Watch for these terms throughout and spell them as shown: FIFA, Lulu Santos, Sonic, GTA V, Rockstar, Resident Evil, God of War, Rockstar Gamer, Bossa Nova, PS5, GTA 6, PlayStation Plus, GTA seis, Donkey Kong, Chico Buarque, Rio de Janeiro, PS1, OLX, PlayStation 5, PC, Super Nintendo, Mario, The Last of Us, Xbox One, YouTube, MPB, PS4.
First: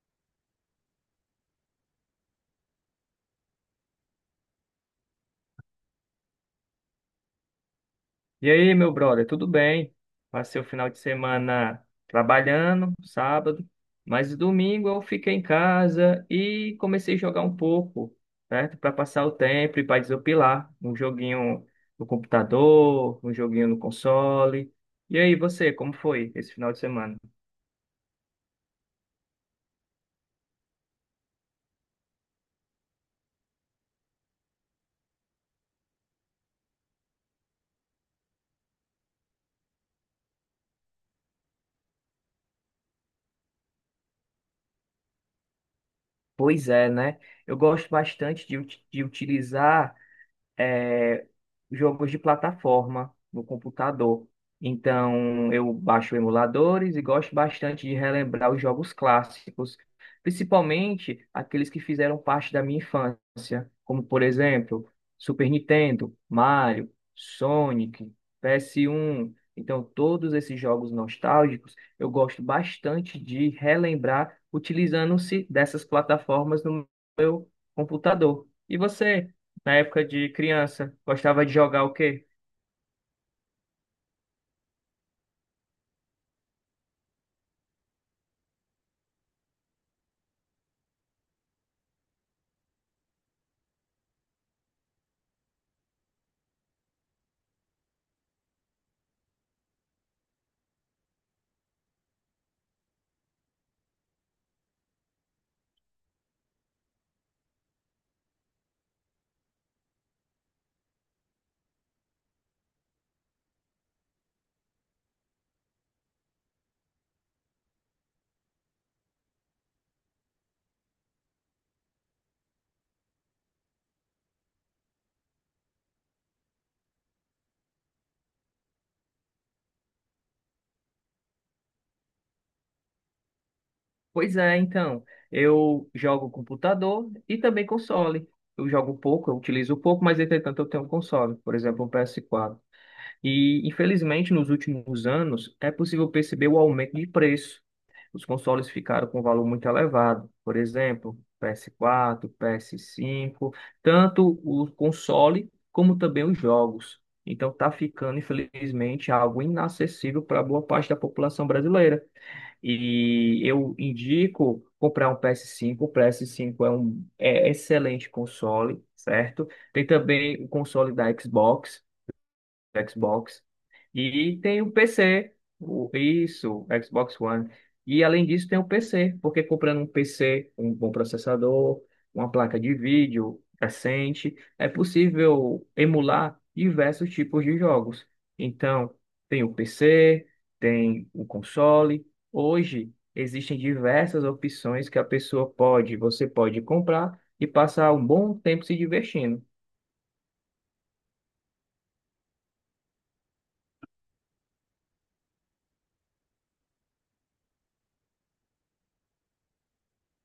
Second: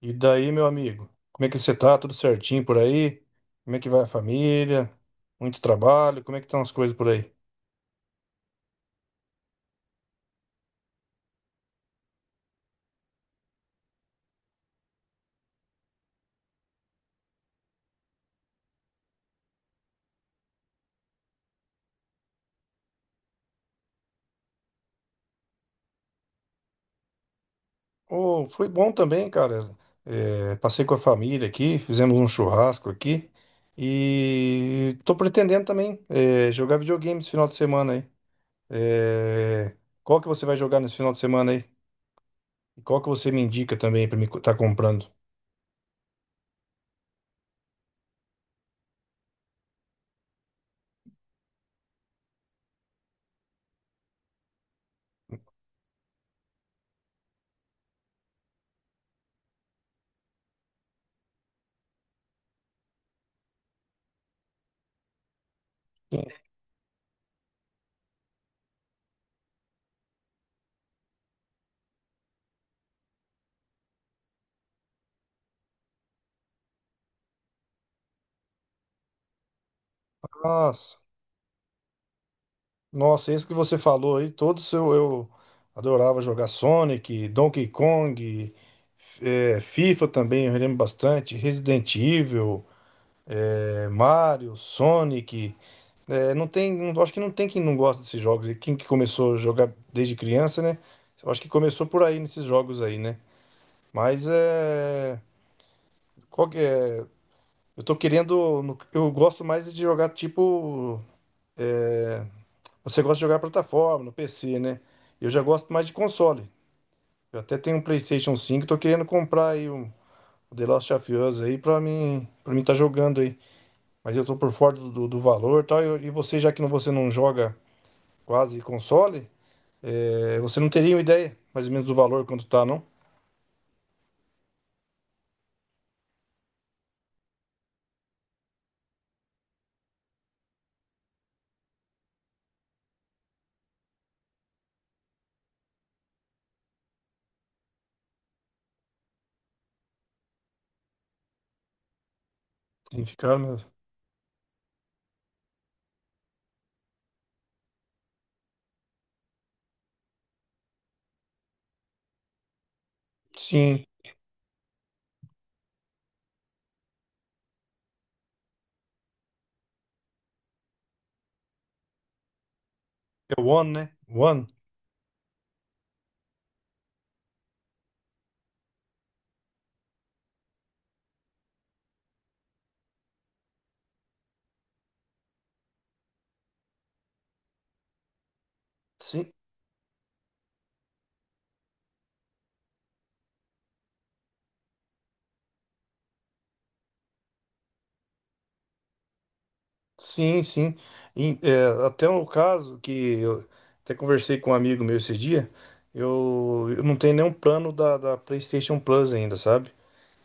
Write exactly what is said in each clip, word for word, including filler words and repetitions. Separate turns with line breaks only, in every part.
E daí, meu amigo? Como é que você tá? Tudo certinho por aí? Como é que vai a família? Muito trabalho? Como é que estão as coisas por aí?
E aí, meu brother, tudo bem? Passei o final de semana trabalhando, sábado, mas domingo eu fiquei em casa e comecei a jogar um pouco, certo? Para passar o tempo e para desopilar, um joguinho no computador, um joguinho no console. E aí, você, como foi esse final de semana?
Oh, foi bom também, cara. É, passei com a família aqui, fizemos um churrasco aqui. E tô pretendendo também é, jogar videogame esse final de semana aí. É, qual que você vai jogar nesse final de semana aí? E qual que você me indica também pra me co- tá comprando?
Pois é, né? Eu gosto bastante de, ut- de utilizar é, jogos de plataforma no computador. Então, eu baixo emuladores e gosto bastante de relembrar os jogos clássicos, principalmente aqueles que fizeram parte da minha infância, como, por exemplo, Super Nintendo, Mario, Sonic, P S um. Então, todos esses jogos nostálgicos, eu gosto bastante de relembrar utilizando-se dessas plataformas no meu computador. E você? Na época de criança,
Nossa.
gostava de jogar o quê?
Nossa, isso que você falou aí, todos eu, eu adorava jogar Sonic, Donkey Kong, eh, FIFA também, eu lembro bastante, Resident Evil, eh, Mario, Sonic. eh, não tem, não- Acho que não tem quem não gosta desses jogos. E quem que começou a jogar desde criança, né? Eu acho que começou por aí nesses jogos aí, né? Mas é, qual que é? Eu tô querendo, no- eu gosto mais de jogar tipo. É, Você gosta de jogar plataforma, no P C, né? Eu já gosto mais de console. Eu até tenho um PlayStation cinco, tô querendo comprar aí um o The Last of Us aí pra mim, para mim tá jogando aí. Mas eu tô por fora do, do, do valor e tal. E, eu- e você, já que não, você não joga quase console, é, você não teria uma ideia mais ou menos do valor quanto tá, não?
Pois é, então, eu jogo computador e também console. Eu jogo pouco, eu utilizo pouco, mas entretanto eu tenho um console, por exemplo, um P S quatro. E, infelizmente, nos últimos anos, é possível perceber o aumento de preço. Os consoles ficaram com um valor muito elevado. Por exemplo, P S quatro,
Tem que ficar,
P S cinco,
mas...
tanto o console como também os jogos. Então, está ficando, infelizmente, algo inacessível para boa parte da população brasileira. E eu
Sim,
indico comprar um P S cinco. O P S cinco é um é excelente console, certo? Tem também o console da Xbox
é
Xbox.
o One, né?
E
One.
tem o P C, o- isso, Xbox One. E além disso tem o P C, porque comprando um P C, um bom processador, uma placa de vídeo decente, é possível emular diversos tipos de jogos. Então,
Sim,
tem o P C, tem o console. Hoje existem diversas opções que a pessoa pode, você pode comprar e passar um bom tempo se divertindo.
sim, sim. E, é, até um caso que eu até conversei com um amigo meu esse dia, eu, eu não tenho nenhum plano da, da PlayStation Plus ainda, sabe?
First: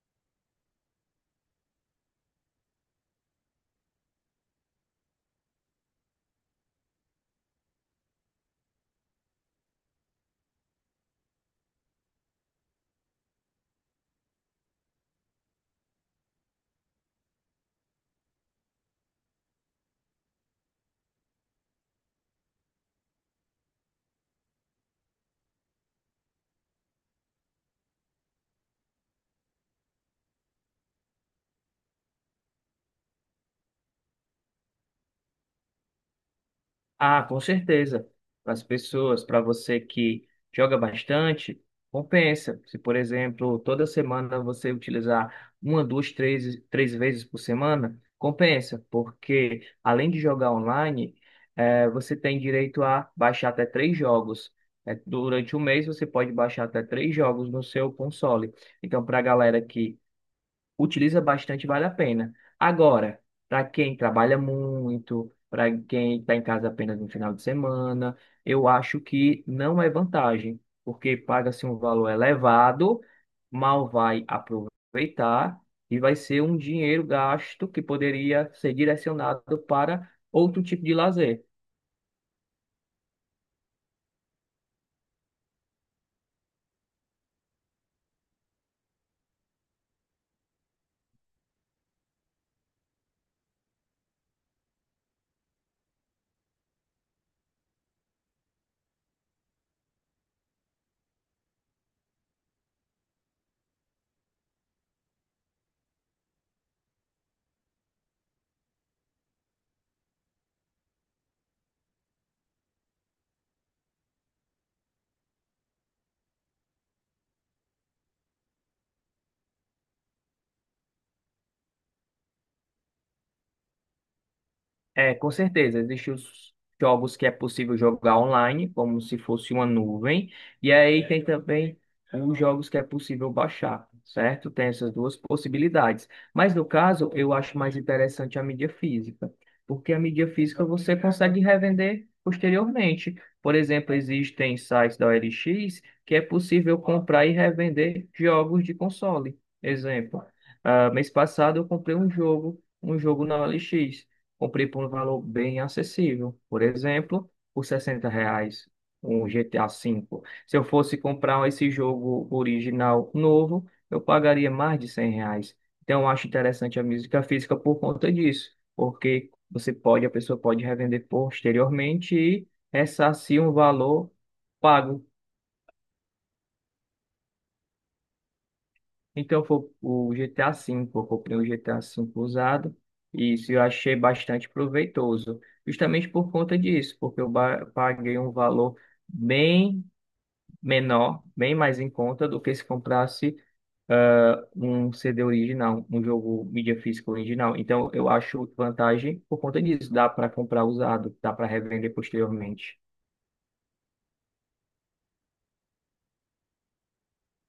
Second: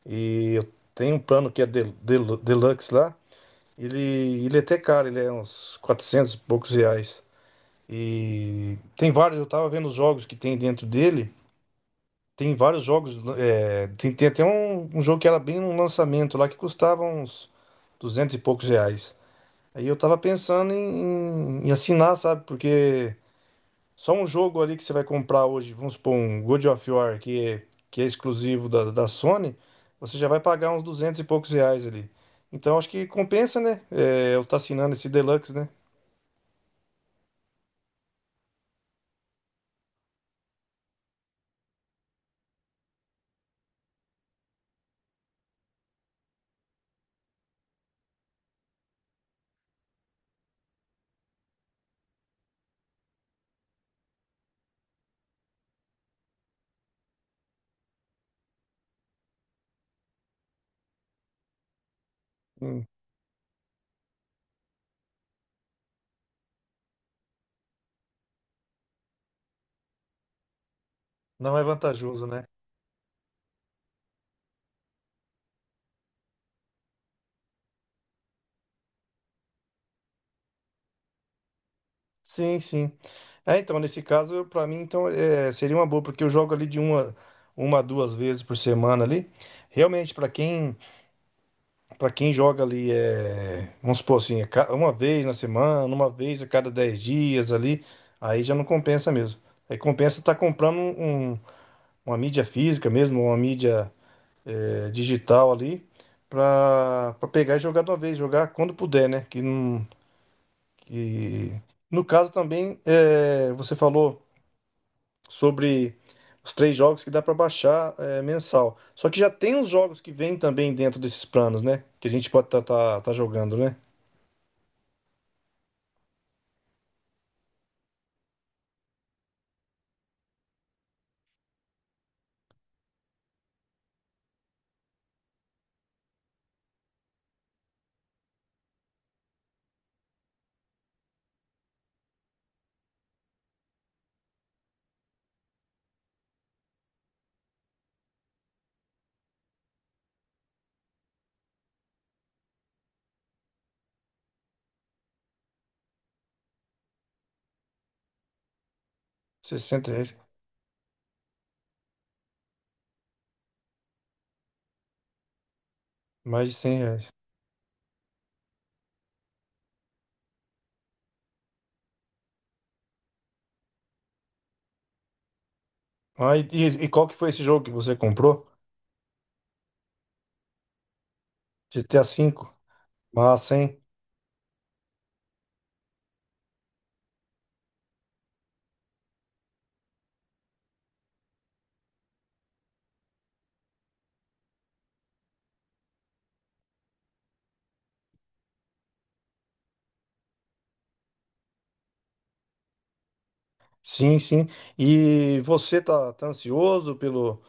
E eu tenho um plano que é del, del- Deluxe lá, ele, ele é até caro, ele é uns quatrocentos e poucos reais. E tem vários, eu tava vendo os jogos que tem dentro dele, tem vários jogos, é, tem, tem até um, um jogo que era bem um lançamento lá que custava uns duzentos e poucos reais. Aí eu tava pensando em, em- em assinar, sabe? Porque só um jogo ali que você vai comprar hoje, vamos supor um God of War, que é, que é exclusivo da, da Sony, você já vai pagar uns duzentos e poucos reais ali. Então acho que compensa, né? É, eu estar assinando esse Deluxe, né?
Ah, com certeza. Para as pessoas, para você que joga bastante, compensa. Se, por exemplo, toda semana você utilizar uma, duas, três, três vezes por semana, compensa, porque além de jogar online, eh, você tem direito a baixar até três jogos. Eh, durante um mês, você pode baixar até três jogos no seu console. Então, para a galera que utiliza bastante, vale a pena.
Hum.
Agora, para quem trabalha muito, para quem está em casa apenas no final de semana, eu acho que não é vantagem, porque
Não é
paga-se um valor
vantajoso, né?
elevado, mal vai aproveitar e vai ser um dinheiro gasto que poderia ser direcionado para outro tipo de lazer.
Sim, sim. É, então, nesse caso, eu- pra mim, então, é, seria uma boa, porque eu jogo ali de uma, uma a duas vezes por semana ali. Realmente, pra quem para quem joga ali, é, vamos supor assim, é ca- uma vez na semana, uma vez a cada dez dias ali, aí já não compensa mesmo. Aí compensa estar comprando um- um- uma mídia física mesmo, uma mídia é, digital ali, para pra pegar e jogar de uma vez, jogar quando puder, né? Que não, que... No caso também, é, você falou sobre os três jogos que dá para baixar é, mensal. Só que já tem os jogos que vêm também dentro desses planos, né? Que a gente pode estar jogando, né?
É, com certeza. Existem os jogos que é possível jogar online, como se fosse uma nuvem. E aí tem também os jogos que é possível baixar, certo? Tem essas duas possibilidades. Mas no caso, eu acho mais interessante a mídia física, porque a mídia física você consegue revender posteriormente. Por exemplo, existem sites da O L X que é possível comprar e revender jogos de console. Exemplo, ah, mês passado eu comprei um jogo, um jogo na O L X. Comprei por um valor bem acessível. Por exemplo, por sessenta reais um G T A V.
Sessenta reais.
Se eu fosse comprar esse jogo original novo, eu pagaria mais de cem reais. Então, eu acho
Mais de cem
interessante a
reais.
música física por conta disso, porque você pode, a pessoa pode revender posteriormente e ressarcir um valor pago.
Ah, e, e e qual que foi esse jogo que você comprou?
Então foi o G T A V, eu comprei o G T A
GTA
V
V?
usado e isso
Massa,
eu
hein?
achei bastante proveitoso, justamente por conta disso, porque eu ba- paguei um valor bem menor, bem mais em conta do que se comprasse, ah, um C D original, um jogo mídia física original. Então eu acho vantagem por conta disso, dá para comprar usado, dá para revender posteriormente.
Sim, sim. E você tá, tá ansioso pelo,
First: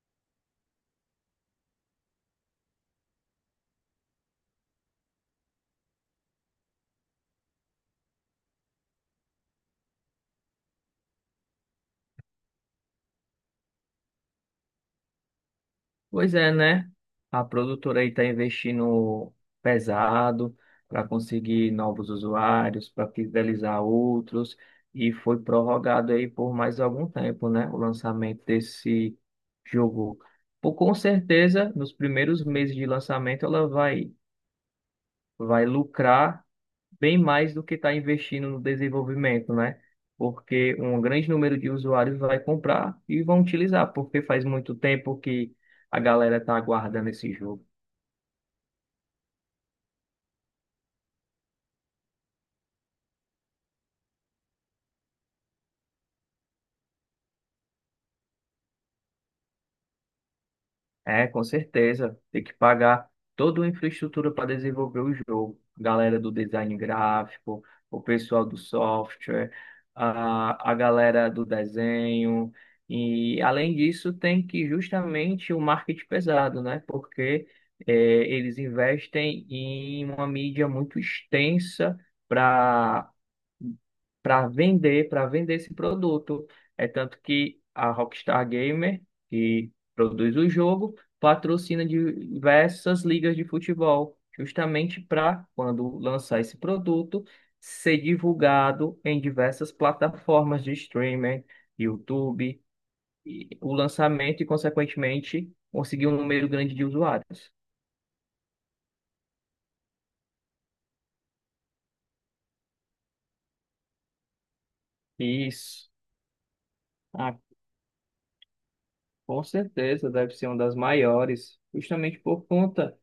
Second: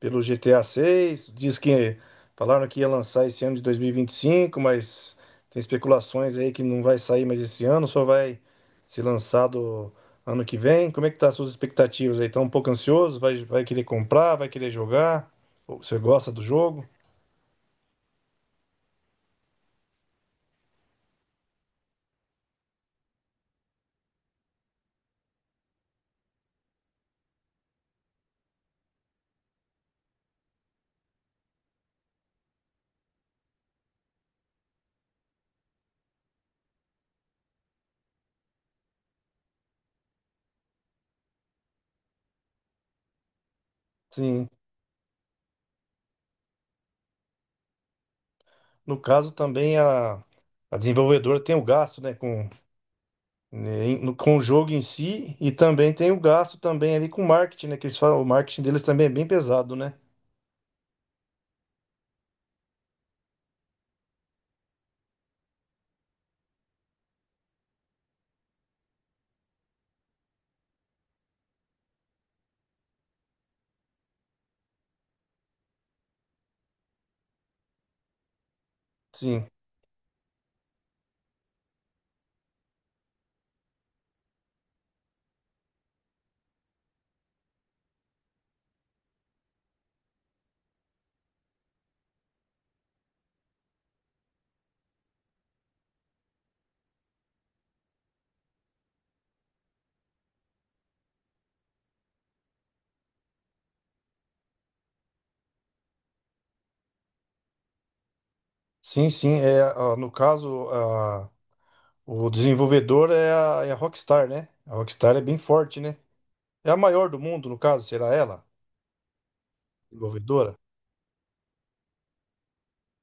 pelo G T A seis. Diz que falaram que ia lançar esse ano de dois mil e e vinte e cinco, mas tem especulações aí que não vai sair mais esse ano, só vai ser lançado ano que vem. Como é que tá as suas expectativas aí? Tá um pouco ansioso? Vai, vai querer comprar? Vai querer jogar? Você gosta
Pois
do
é,
jogo?
né? A produtora aí está investindo pesado para conseguir novos usuários, para fidelizar outros, e foi prorrogado aí por mais algum tempo, né? O lançamento desse jogo. Por, com certeza, nos primeiros meses de lançamento, ela vai, vai lucrar bem mais do que está investindo no desenvolvimento, né? Porque um grande número de usuários vai comprar e vão utilizar, porque faz
Sim.
muito tempo que a galera está aguardando esse jogo.
No caso, também a, a desenvolvedora tem o gasto, né, com, né, em- no- com o jogo em si, e também tem o gasto também ali com marketing, né, que eles falam, o marketing deles também é bem pesado, né?
É, com certeza. Tem que pagar toda a infraestrutura para desenvolver o jogo. Galera do design gráfico, o pessoal do software, a, a galera do desenho. E, além disso, tem que justamente o marketing pesado, né? Porque é, eles
Sim,
investem em uma mídia muito extensa para vender, para vender esse produto. É tanto que a Rockstar Gamer, que produz o jogo, patrocina diversas ligas de futebol, justamente para, quando lançar esse produto, ser divulgado em diversas plataformas de streaming, YouTube, e o lançamento e, consequentemente, conseguir um número grande de usuários.
sim, sim. É, a- no caso, a, o desenvolvedor é a, é a Rockstar, né? A Rockstar é bem forte,
Isso.
né? É a maior do
Ah,
mundo, no caso, será ela,
com certeza deve ser
desenvolvedora?
uma das maiores, justamente por conta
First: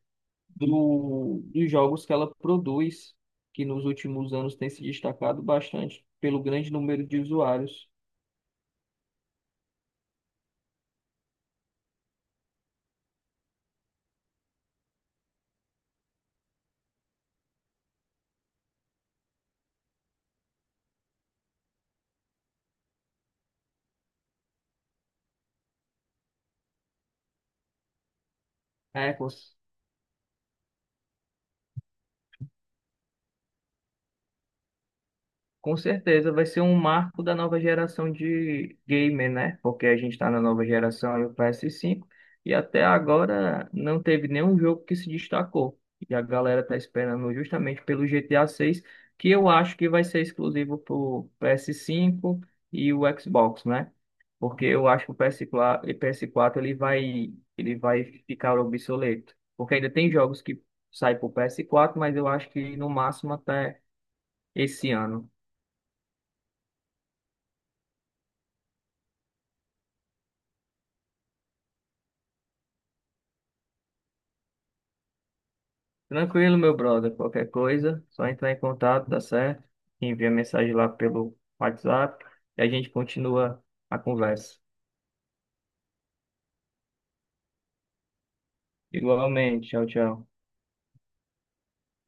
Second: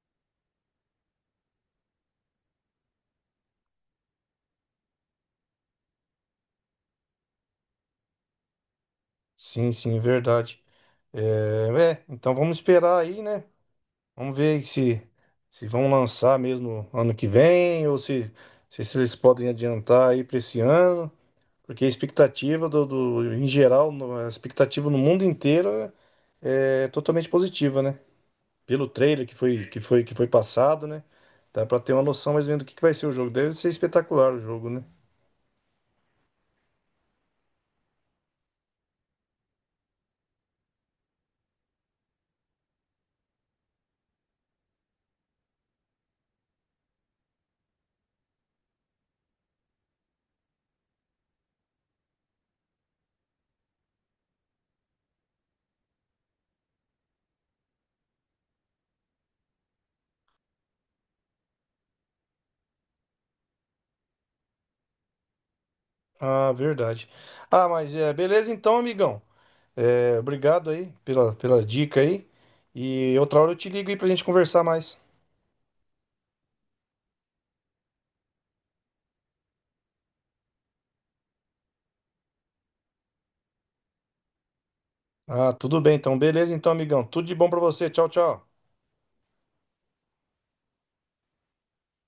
do, dos jogos que ela produz, que nos últimos anos tem se destacado bastante pelo grande número de usuários.
Sim, sim, é verdade. É, é, então vamos esperar aí, né? Vamos ver se, se vão lançar mesmo ano que vem, ou se, se, se eles podem adiantar aí para esse ano, porque a expectativa do, do- em geral, no- a expectativa no mundo inteiro é é totalmente positiva, né? Pelo
É,
trailer
com
que foi que foi que foi passado, né? Dá para ter uma noção mais ou menos do que, que vai ser o jogo. Deve ser espetacular o jogo, né?
Com certeza vai ser um marco da nova geração de gamer, né? Porque a gente está na nova geração e o P S cinco e até agora não teve nenhum jogo que se destacou. E a galera tá esperando justamente pelo G T A seis, que eu acho que vai ser exclusivo pro P S cinco e o Xbox, né? Porque eu acho que o P S quatro, e P S quatro ele vai ele vai ficar obsoleto, porque ainda tem jogos que saem pro P S quatro, mas eu acho que no máximo até esse ano.
Ah, verdade. Ah, mas é, beleza então, amigão. É, obrigado aí pela, pela dica aí. E outra hora eu te ligo aí pra gente conversar mais.
Tranquilo, meu brother. Qualquer coisa, só entrar em contato, dá certo? Envia mensagem lá pelo WhatsApp e a gente continua a conversa.
Ah, tudo bem então. Beleza então, amigão. Tudo de bom pra você. Tchau, tchau.
Igualmente, tchau, tchau.